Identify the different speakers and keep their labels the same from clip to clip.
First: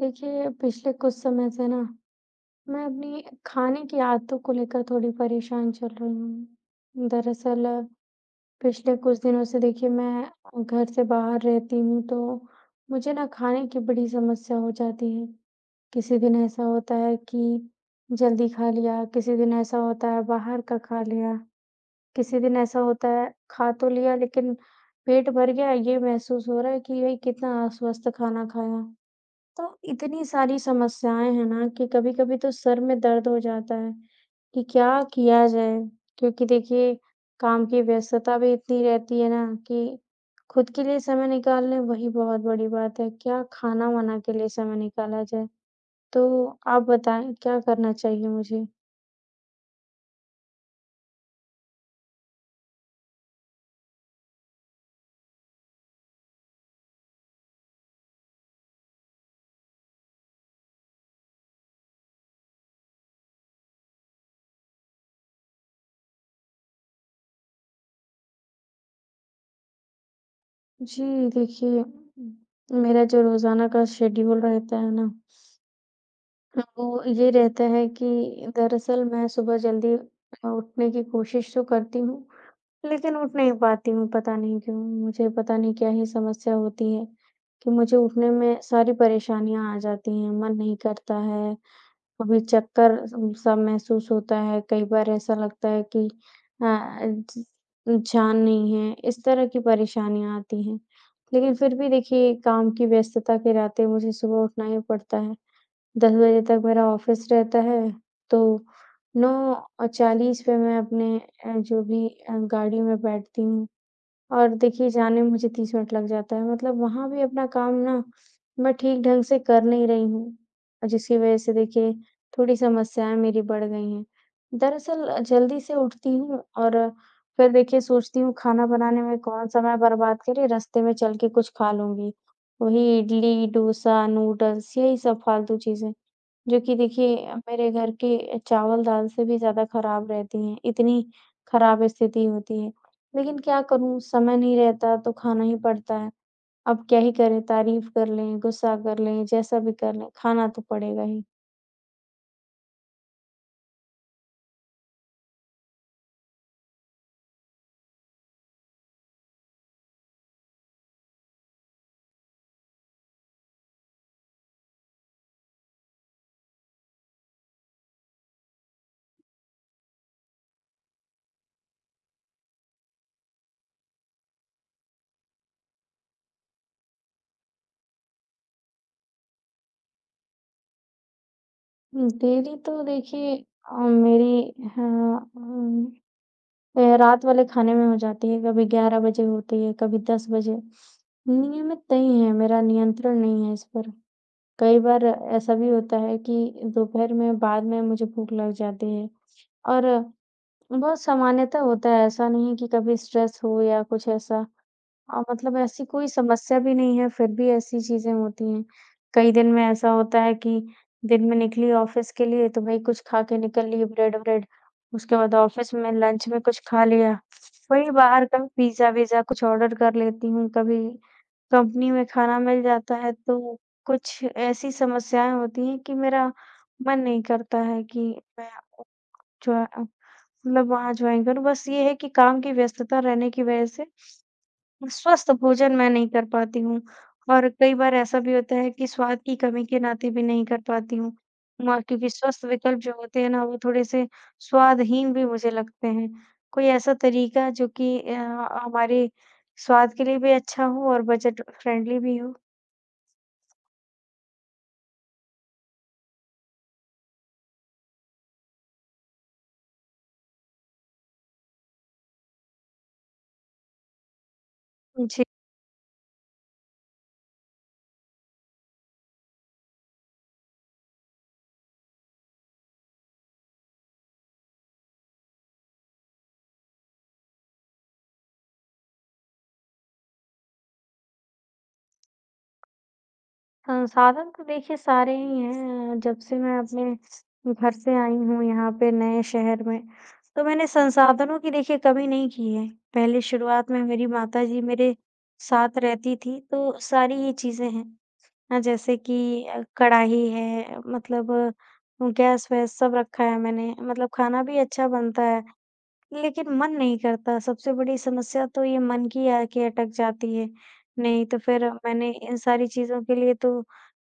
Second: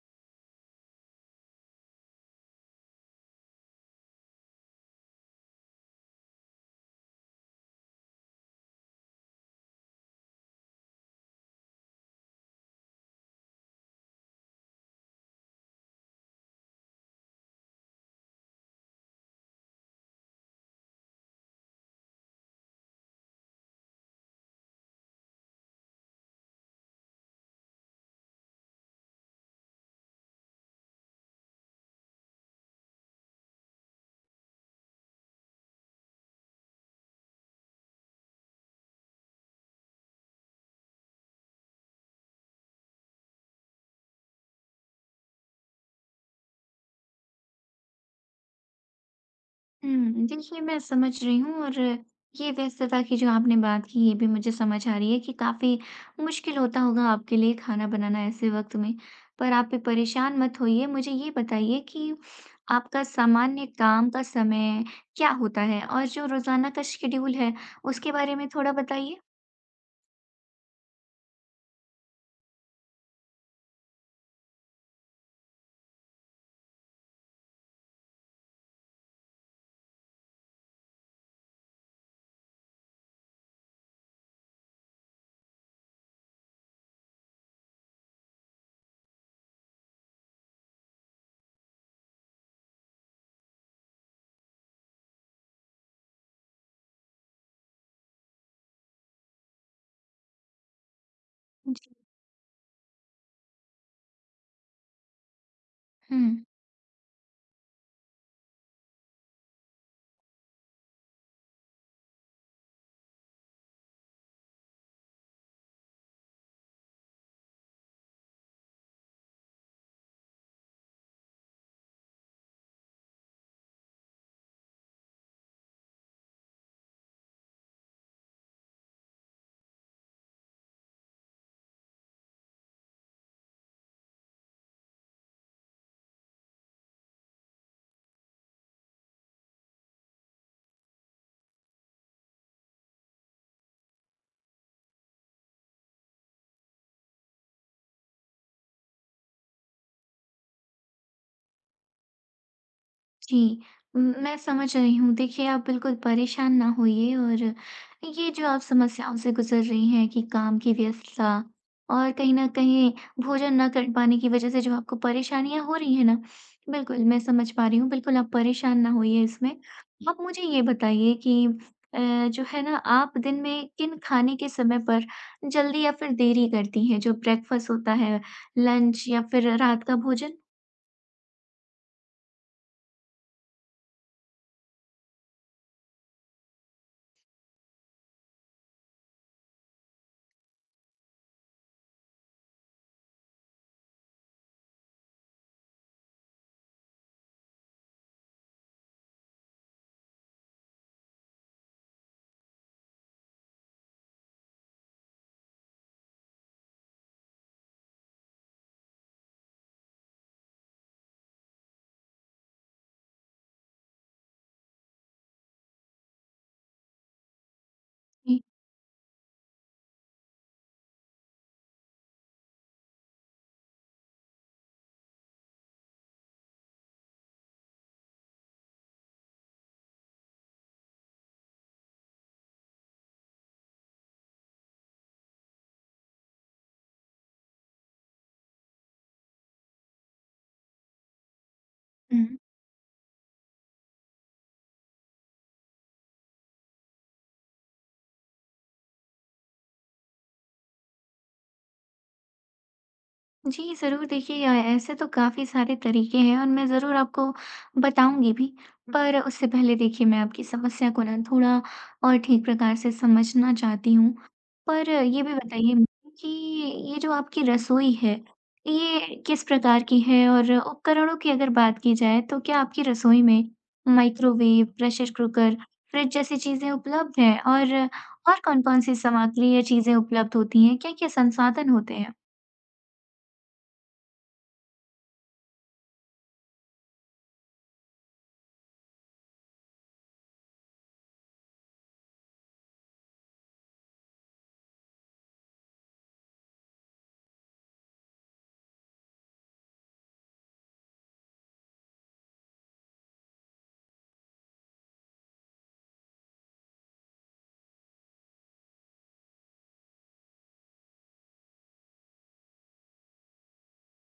Speaker 1: देखिए, पिछले कुछ समय से ना मैं अपनी खाने की आदतों को लेकर थोड़ी परेशान चल रही हूँ। दरअसल पिछले कुछ दिनों से देखिए मैं घर से बाहर रहती हूँ तो मुझे ना खाने की बड़ी समस्या हो जाती है। किसी दिन ऐसा होता है कि जल्दी खा लिया, किसी दिन ऐसा होता है बाहर का खा लिया, किसी दिन ऐसा होता है खा तो लिया लेकिन पेट भर गया ये महसूस हो रहा है कि भाई कितना अस्वस्थ खाना खाया। तो इतनी सारी समस्याएँ हैं ना कि कभी-कभी तो सर में दर्द हो जाता है कि क्या किया जाए? क्योंकि देखिए काम की व्यस्तता भी इतनी रहती है ना कि खुद के लिए समय निकालना वही बहुत बड़ी बात है। क्या खाना-वाना के लिए समय निकाला जाए? तो आप बताएँ क्या करना चाहिए मुझे?
Speaker 2: देखिए मैं समझ रही हूँ और ये व्यस्तता की जो आपने बात की ये भी मुझे समझ आ रही है कि काफ़ी मुश्किल होता होगा आपके लिए खाना बनाना ऐसे वक़्त में। पर आप भी परेशान मत होइए, मुझे ये बताइए कि आपका सामान्य काम का समय क्या होता है? और जो रोज़ाना का शेड्यूल है उसके बारे में थोड़ा बताइए?
Speaker 1: जी देखिए, मेरा जो रोज़ाना का शेड्यूल रहता है ना वो ये रहता है कि दरअसल मैं सुबह जल्दी उठने की कोशिश तो करती हूँ, लेकिन उठ नहीं पाती हूँ, पता नहीं क्यों? मुझे पता नहीं क्या ही समस्या होती है कि मुझे उठने में सारी परेशानियाँ आ जाती हैं, मन नहीं करता है, कभी चक्कर स सा महसूस होता है, कई बार ऐसा लगता है कि अ, ज जान नहीं है, इस तरह की परेशानियाँ आती हैं। लेकिन फिर भी
Speaker 2: जी।
Speaker 1: देखिए, काम की व्यस्तता के रहते मुझे सुबह उठना ही पड़ता है। 10
Speaker 2: हुँ।
Speaker 1: बजे तक मेरा ऑफ़िस रहता है, तो 9:40 पे मैं अपने गाड़ी में बैठती हूँ और देखिए जाने में मुझे 30 मिनट लग जाता है। मतलब वहाँ भी अपना काम ना मैं ठीक ढंग से कर नहीं रही हूँ और जिसकी वज़ह से देखिए थोड़ी समस्याएँ मेरी बढ़ गई हैं। दरअसल जल्दी से उठती हूँ और फिर देखिए सोचती हूँ खाना बनाने में कौन समय बर्बाद करें, रास्ते में चल के कुछ खा लूँगी। वही इडली, डोसा, नूडल्स यही सब फ़ालतू चीज़ें। जो कि देखिए मेरे घर के चावल-दाल से भी ज़्यादा खराब रहती हैं, इतनी खराब स्थिति होती है। लेकिन क्या करूँ समय नहीं रहता तो खाना ही पड़ता है। अब क्या ही करें तारीफ़ कर लें, गुस्सा कर लें, जैसा भी कर लें, खाना तो पड़ेगा ही।
Speaker 2: जी, म मैं समझ रही हूँ। देखिए, आप बिल्कुल परेशान ना होइए और ये जो आप समस्याओं से गुज़र रही हैं कि काम की व्यस्तता और कहीं न कहीं भोजन ना कर पाने की वज़ह से जो आपको परेशानियाँ हो रही हैं ना, बिल्कुल मैं समझ पा रही हूँ। बिल्कुल आप परेशान ना होइए इसमें। आप मुझे ये बताइए कि अ, जो है ना आप दिन में किन खाने के समय पर जल्दी या फिर देरी करती हैं? जो ब्रेकफ़ास्ट होता है, लंच या फिर रात का भोजन?
Speaker 1: देरी तो देखिए मेरी हाँ रात वाले खाने में हो जाती है, कभी 11 बजे होती है, कभी 10 बजे। नियमित नहीं है, मेरा नियंत्रण नहीं है इस पर। कई बार ऐसा भी होता है कि दोपहर में बाद में मुझे भूख लग जाती है और बहुत सामान्यतः होता है ऐसा नहीं कि कभी स्ट्रेस हो या कुछ ऐसा मतलब ऐसी कोई समस्या भी नहीं है, फिर भी ऐसी चीज़ें होती हैं। कई दिन में ऐसा होता है कि दिन में निकली ऑफ़िस के लिए तो भई कुछ खा के निकल लिए ब्रेड-व्रेड, उसके बाद ऑफ़िस में लंच में कुछ खा लिया। वहीं बाहर कभी पिज़्ज़ा-विज़्ज़ा कुछ ऑर्डर कर लेती हूँ, कभी कंपनी में खाना मिल जाता है, तो कुछ ऐसी समस्याएँ होती हैं कि मेरा मन नहीं करता है कि मैं जो है मतलब वहाँ जॉइन करूँ। बस ये है कि काम की व्यस्तता रहने की वज़ह से स्वस्थ भोजन मैं नहीं कर पाती हूँ और कई बार ऐसा भी होता है कि स्वाद की कमी के नाते भी नहीं कर पाती हूँ। म क्योंकि
Speaker 2: जी।
Speaker 1: स्वस्थ विकल्प जो होते हैं ना, वो थोड़े-से स्वादहीन भी मुझे लगते हैं। कोई ऐसा तरीका जो कि हमारे स्वाद के लिए भी अच्छा हो और बजट फ्रेंडली भी हो?
Speaker 2: जी, ज़रूर देखिए ऐसे तो काफ़ी सारे तरीके हैं और मैं ज़रूर आपको बताऊँगी भी। पर उससे पहले देखिए मैं आपकी समस्या को ना थोड़ा और ठीक प्रकार से समझना चाहती हूँ। पर ये
Speaker 1: जी।
Speaker 2: भी बताइए मुझे कि ये जो आपकी रसोई है, ये किस प्रकार की है? और उपकरणों की अगर बात की जाए तो क्या आपकी रसोई में माइक्रोवेव, प्रेशर कुकर, फ्रिज जैसी चीज़ें उपलब्ध हैं? और कौन-कौन सी सामग्री या चीज़ें उपलब्ध होती हैं? क्या-क्या संसाधन होते हैं?
Speaker 1: संसाधन तो देखिए सारे ही हैं। जब से मैं अपने घर से आई हूँ यहाँ पे नए शहर में, तो मैंने संसाधनों की देखिए कमी नहीं की है। पहले शुरुआत में मेरी माताजी मेरे साथ रहती थी, तो सारी ही चीज़ें हैं। जैसे कि कढ़ाई है मतलब गैस-वैस सब रखा है मैंने, मतलब खाना भी अच्छा बनता है। लेकिन मन नहीं करता, सबसे बड़ी समस्या तो ये मन की आके अटक जाती है। नहीं तो फिर मैंने इन सारी चीज़ों के लिए तो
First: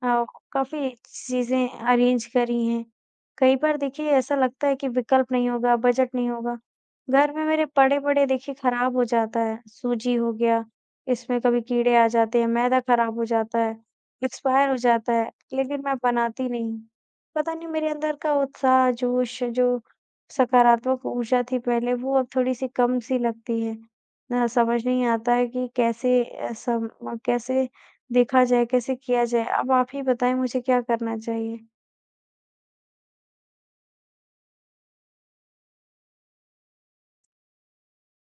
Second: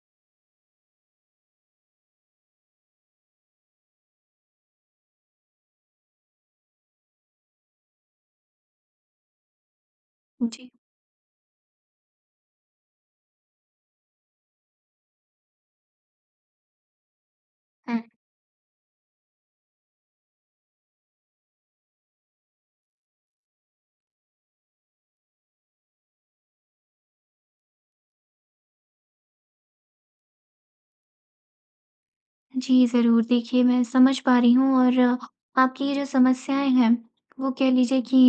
Speaker 1: अ, काफ़ी चीज़ें अरेंज करी हैं। कई बार देखिए ऐसा लगता है कि विकल्प नहीं होगा, बजट नहीं होगा। घर में मेरे पड़े-पड़े देखिए खराब हो जाता है, सूजी हो गया,
Speaker 2: जी।
Speaker 1: इसमें कभी कीड़े आ जाते हैं, मैदा खराब हो जाता है, एक्सपायर हो जाता है, लेकिन मैं बनाती नहीं। पता नहीं मेरे
Speaker 2: हाँ।
Speaker 1: अंदर का उत्साह, जोश जो सकारात्मक ऊर्जा थी पहले वो अब थोड़ी-सी कम सी लगती है। ना समझ नहीं आता है कि कैसे अ, सम कैसे देखा जाए, कैसे किया जाए? अब आप ही बताएँ मुझे क्या करना चाहिए?
Speaker 2: जी, ज़रूर। देखिए, मैं समझ पा रही हूँ और आपकी ये जो समस्याएँ हैं, वो कह लीजिए कि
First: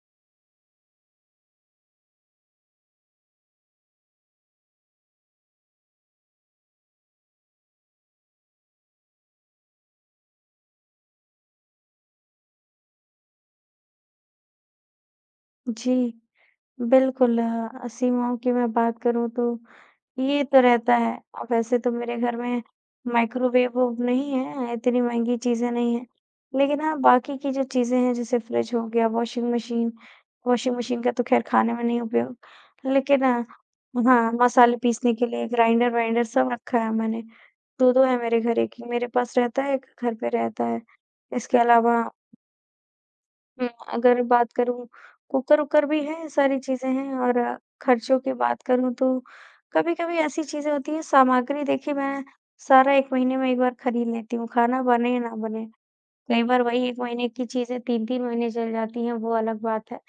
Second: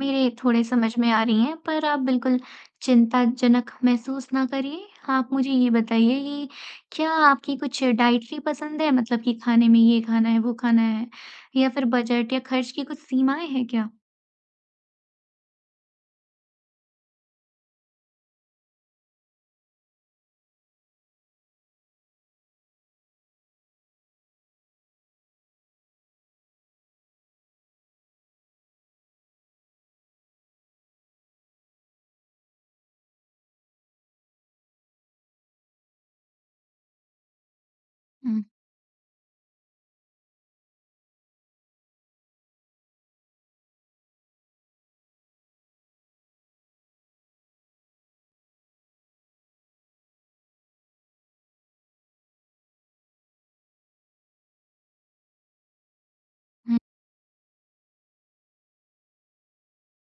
Speaker 2: मेरे थोड़े समझ में आ रही हैं, पर आप बिल्कुल चिंताजनक महसूस ना करिए। आप मुझे ये बताइए कि क्या आपकी कुछ डाइटरी पसंद है? मतलब कि खाने में ये खाना है, वो खाना है या फिर बजट या खर्च की कुछ सीमाएँ हैं क्या?
Speaker 1: जी, बिल्कुल सीमाओं की मैं बात करूँ तो ये तो रहता है। वैसे तो मेरे घर में माइक्रोवेव ओव नहीं है, इतनी महँगी चीज़ें नहीं हैं। लेकिन हाँ, बाकी की जो चीज़ें हैं जैसे फ्रिज हो गया, वॉशिंग मशीन का तो ख़ैर खाने में नहीं उपयोग, लेकिन हाँ, हाँ, मसाले पीसने के लिए ग्राइंडर-वाइंडर सब रखा है मैंने। 2-2 है मेरे
Speaker 2: हुँ,
Speaker 1: घर, एक ही मेरे पास रहता है, एक घर पे रहता है। इसके अलावा हुँ, अगर बात करूँ कुकर-वुकर भी हैं, सारी चीज़ें हैं और खर्चों की बात करूँ तो कभी-कभी ऐसी चीज़ें होती हैं सामग्री देखिए मैं सारा 1 महीने में एक बार खरीद लेती हूँ, खाना बने या ना बने। कई बार
Speaker 2: हुँ,
Speaker 1: वही 1 महीने की चीज़ें 3-3 महीने चल जाती हैं, वो अलग बात है।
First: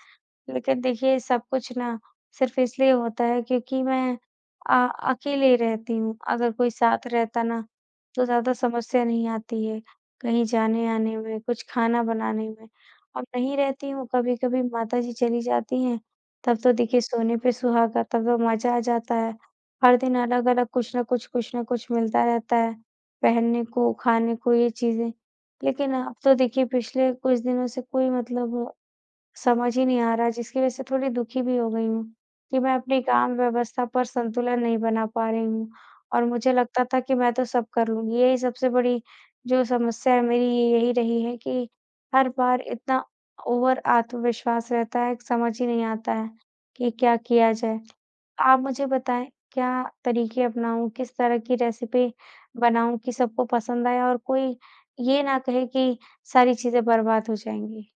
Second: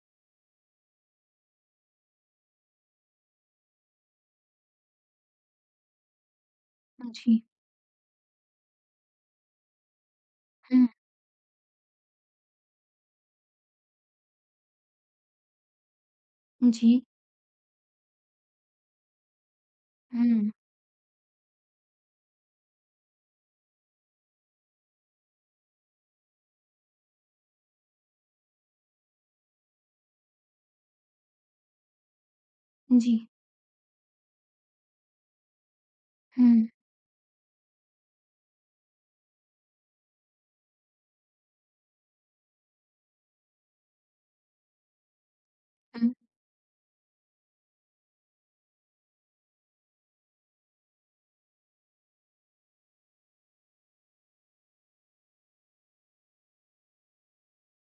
Speaker 1: लेकिन देखिए सब कुछ ना सिर्फ़ इसलिए होता है क्योंकि मैं अकेले रहती हूँ। अगर कोई साथ
Speaker 2: जी,
Speaker 1: रहता ना तो ज़्यादा समस्या नहीं आती है, कहीं
Speaker 2: हुँ,
Speaker 1: जाने-आने में, कुछ खाना बनाने में। अब नहीं रहती हूँ, कभी-कभी माताजी चली जाती हैं, तब तो देखिए
Speaker 2: जी,
Speaker 1: सोने पे सुहागा, तब तो मज़ा आ जाता है। हर दिन
Speaker 2: हुँ,
Speaker 1: अलग-अलग कुछ न कुछ मिलता रहता है, पहनने को, खाने को ये चीज़ें। लेकिन अब तो देखिए पिछले कुछ दिनों से कोई मतलब समझ ही नहीं आ रहा, जिसकी वजह से थोड़ी दुखी भी हो गई हूँ कि मैं अपनी
Speaker 2: जी,
Speaker 1: काम व्यवस्था पर संतुलन नहीं बना पा रही हूँ और मुझे
Speaker 2: हुँ,
Speaker 1: लगता था कि मैं तो सब कर लूँगी। यही सबसे बड़ी जो समस्या है मेरी ये यही रही है कि हर बार इतना ओवर आत्मविश्वास रहता है, कि समझ ही नहीं
Speaker 2: हुँ।
Speaker 1: आता है कि क्या किया जाए। आप मुझे बताएँ क्या तरीके अपनाऊँ, किस तरह की रेसिपी बनाऊँ कि सबको पसंद आए और कोई ये ना कहे कि सारी चीज़ें बर्बाद हो जाएँगी?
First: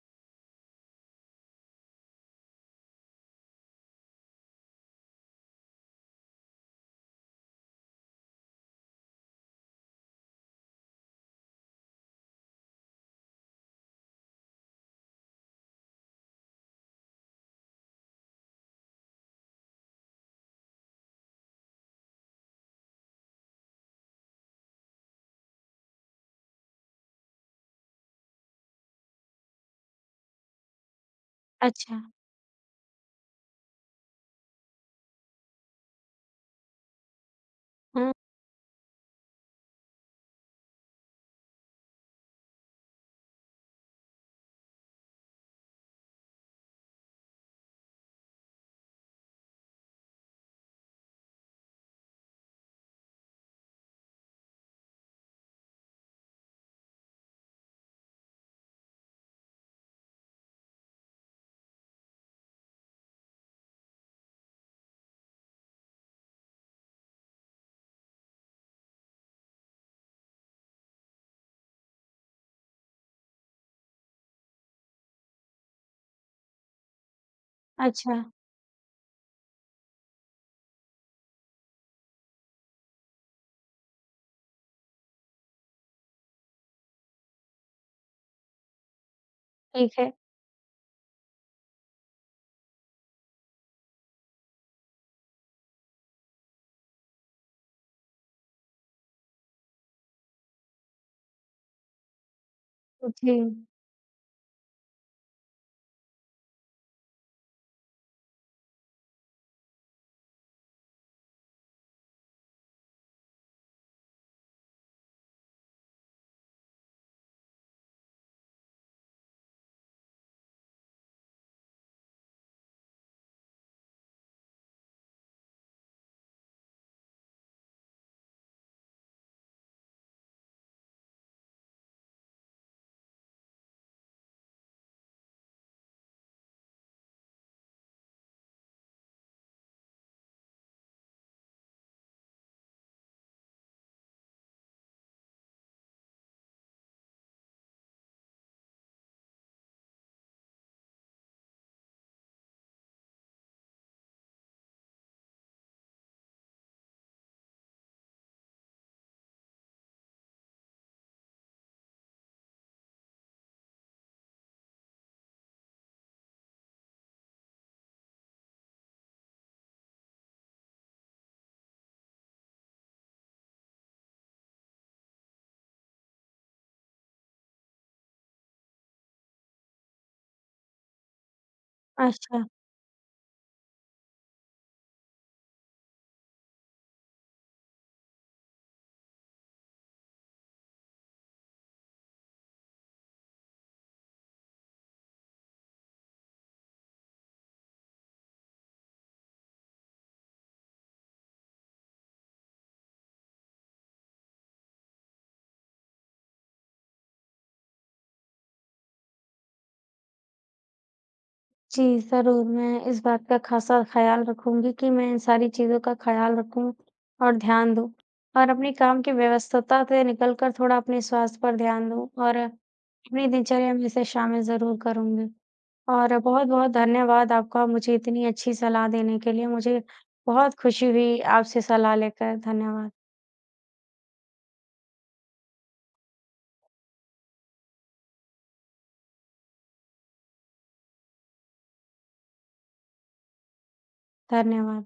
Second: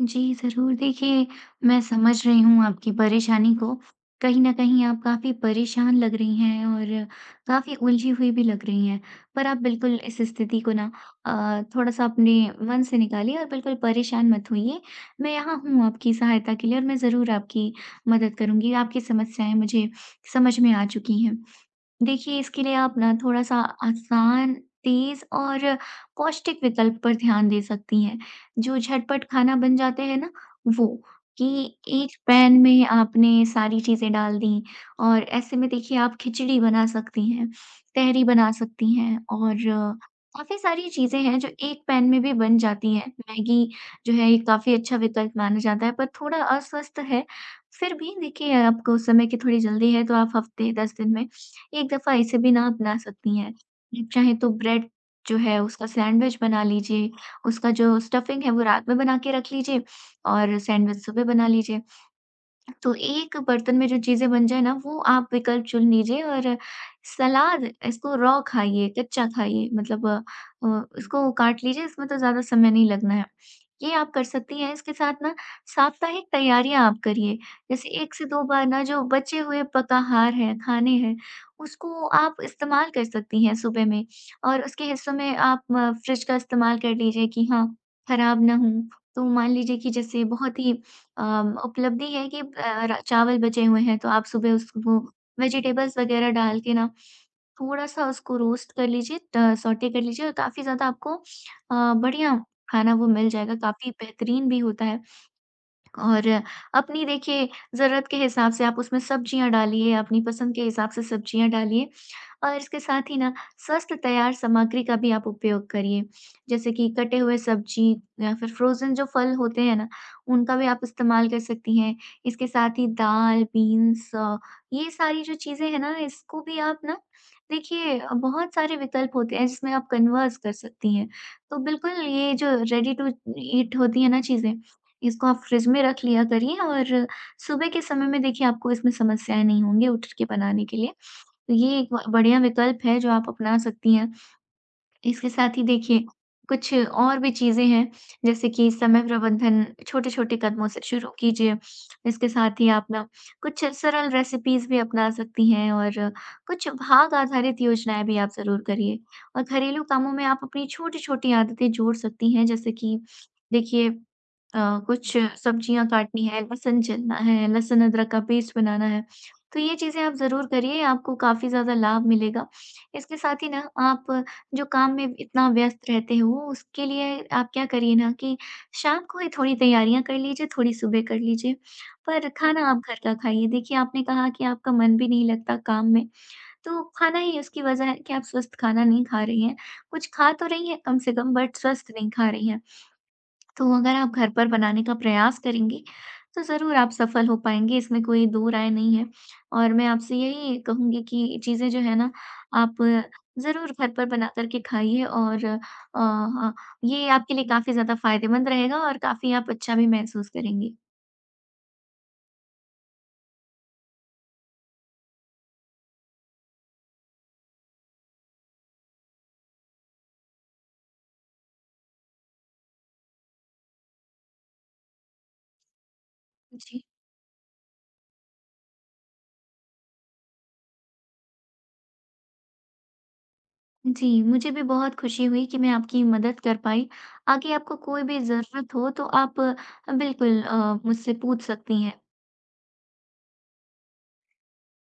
Speaker 2: जी, ज़रूर। देखिए, मैं समझ रही हूँ आपकी परेशानी को। कहीं न कहीं आप काफ़ी परेशान लग रही हैं और काफ़ी उलझी हुई भी लग रही हैं। पर आप बिल्कुल इस स्थिति को ना थोड़ा-सा अपने मन से निकालिए और बिल्कुल परेशान मत होइए। मैं यहाँ हूँ आपकी सहायता के लिए और मैं ज़रूर आपकी मदद करूँगी। आपकी समस्याएँ मुझे समझ में आ चुकी हैं। देखिए, इसके लिए आप ना थोड़ा-सा आसान, तेज़ और पौष्टिक विकल्प पर ध्यान दे सकती हैं। जो झटपट खाना बन जाते हैं ना, वो कि
Speaker 1: अच्छा।
Speaker 2: एक पैन में आपने सारी चीज़ें डाल दी और ऐसे में देखिए आप खिचड़ी बना सकती हैं, तहरी बना सकती हैं और काफ़ी सारी चीज़ें हैं जो एक पैन में भी बन जाती हैं। मैगी जो है ये काफ़ी अच्छा विकल्प माना जाता है पर थोड़ा अस्वस्थ है, फिर भी देखिए आपको उस समय की थोड़ी जल्दी है तो आप हफ़्ते 10 दिन में एक दफ़ा इसे भी ना अपना सकती हैं। आप चाहें तो ब्रेड जो है उसका सैंडविच बना लीजिए, उसका जो स्टफिंग है वो रात में बना के रख लीजिए और सैंडविच सुबह बना लीजिए। तो एक बर्तन में जो चीज़ें बन जाए ना वो आप विकल्प चुन लीजिए और सलाद इसको रॉ खाइए, कच्चा खाइए मतलब इसको काट लीजिए इसमें तो ज़्यादा समय नहीं लगना है। ये आप कर सकती हैं, इसके साथ ना साप्ताहिक तैयारियाँ आप करिए। जैसे 1
Speaker 1: अच्छा,
Speaker 2: से 2 बार ना जो बचे हुए पकाहार हैं, खाने हैं, उसको आप इस्तेमाल कर सकती हैं सुबह में और उसके हिस्सों में आप फ्रिज का इस्तेमाल कर लीजिए कि हाँ, खराब ना हो। तो मान लीजिए कि
Speaker 1: ठीक है।
Speaker 2: जैसे बहुत ही उपलब्धि है कि अ, र चावल बचे हुए हैं तो आप सुबह उसको वेजिटेबल्स वगैरह डाल के ना थोड़ा-सा उसको रोस्ट कर लीजिए सौटे कर लीजिए और काफ़ी ज़्यादा आपको बढ़िया खाना वो मिल
Speaker 1: जी।
Speaker 2: जाएगा, काफ़ी बेहतरीन भी होता है। और अपनी देखिए ज़रूरत के हिसाब से आप उसमें सब्जियाँ डालिए, अपनी पसंद के हिसाब से सब्जियाँ डालिए। और इसके साथ ही ना स्वस्थ तैयार सामग्री का भी आप उपयोग करिए। जैसे कि कटे हुए सब्जी या फिर फ्रोज़न जो फल होते हैं ना, उनका भी आप इस्तेमाल कर सकती हैं। इसके साथ ही दाल, बीन्स ये सारी जो चीज़ें हैं ना, इसको भी आप ना देखिए बहुत सारे विकल्प होते हैं जिसमें आप कन्वर्स कर सकती हैं। तो बिल्कुल ये जो रेडी टू ईट होती है ना चीज़ें इसको आप फ्रिज में रख लिया करिए और सुबह के समय में देखिए आपको इसमें समस्याएँ नहीं होंगी उठ के बनाने के लिए। तो ये एक ब बढ़िया विकल्प है जो आप अपना सकती हैं। इसके साथ ही देखिए, कुछ और भी चीज़ें हैं, जैसे कि समय प्रबंधन छोटे-छोटे कदमों से शुरू कीजिए। इसके साथ ही आप ना कुछ सरल रेसिपीज़ भी अपना सकती हैं और कुछ भाग आधारित योजनाएँ भी आप ज़रूर करिए। और घरेलू कामों में आप अपनी छोटी-छोटी आदतें जोड़ सकती हैं, जैसे कि देखिए अ, कुछ सब्जियाँ काटनी है, लहसुन छिलना है, लहसुन अदरक का पेस्ट बनाना है। तो ये चीज़ें आप ज़रूर करिए, आपको काफ़ी ज़्यादा लाभ मिलेगा। इसके साथ ही ना आप जो काम में इतना व्यस्त रहते हो, उसके लिए आप क्या करिए ना कि शाम को ही थोड़ी तैयारियाँ कर लीजिए, थोड़ी सुबह कर लीजिए, पर
Speaker 1: अच्छा।
Speaker 2: खाना आप घर का खाइए। देखिए, आपने कहा कि आपका मन भी नहीं लगता काम में, तो खाना ही उसकी वजह है कि आप स्वस्थ खाना नहीं खा रही हैं। कुछ खा तो रही हैं कम से कम, बट स्वस्थ नहीं खा रही हैं। तो अगर आप घर पर बनाने का प्रयास करेंगी, तो ज़रूर आप सफल हो पाएँगी, इसमें कोई दो राय नहीं है। और मैं आपसे यही कहूँगी कि चीज़ें जो है ना, आप ज़रूर घर पर बना कर के खाइए और हाँ, ये आपके लिए काफ़ी ज़्यादा फ़ायदेमंद रहेगा और काफ़ी आप अच्छा भी महसूस करेंगी।
Speaker 1: जी, ज़रूर मैं इस बात का ख़ासा ख़्याल रखूँगी कि मैं इन सारी चीज़ों का ख़्याल रखूँ और ध्यान दूँ और अपने काम की व्यस्तता से निकल कर थोड़ा अपने स्वास्थ्य पर ध्यान दूँ और अपनी दिनचर्या में इसे शामिल ज़रूर करूँगी। और बहुत-बहुत
Speaker 2: जी।
Speaker 1: धन्यवाद आपका मुझे इतनी अच्छी सलाह देने के लिए। मुझे बहुत खुशी हुई आपसे सलाह लेकर। धन्यवाद।
Speaker 2: जी, मुझे भी बहुत खुशी हुई कि मैं आपकी मदद कर पाई। आगे आपको कोई भी ज़रूरत हो, तो आप बिल्कुल मुझसे पूछ सकती हैं।
Speaker 1: धन्यवाद।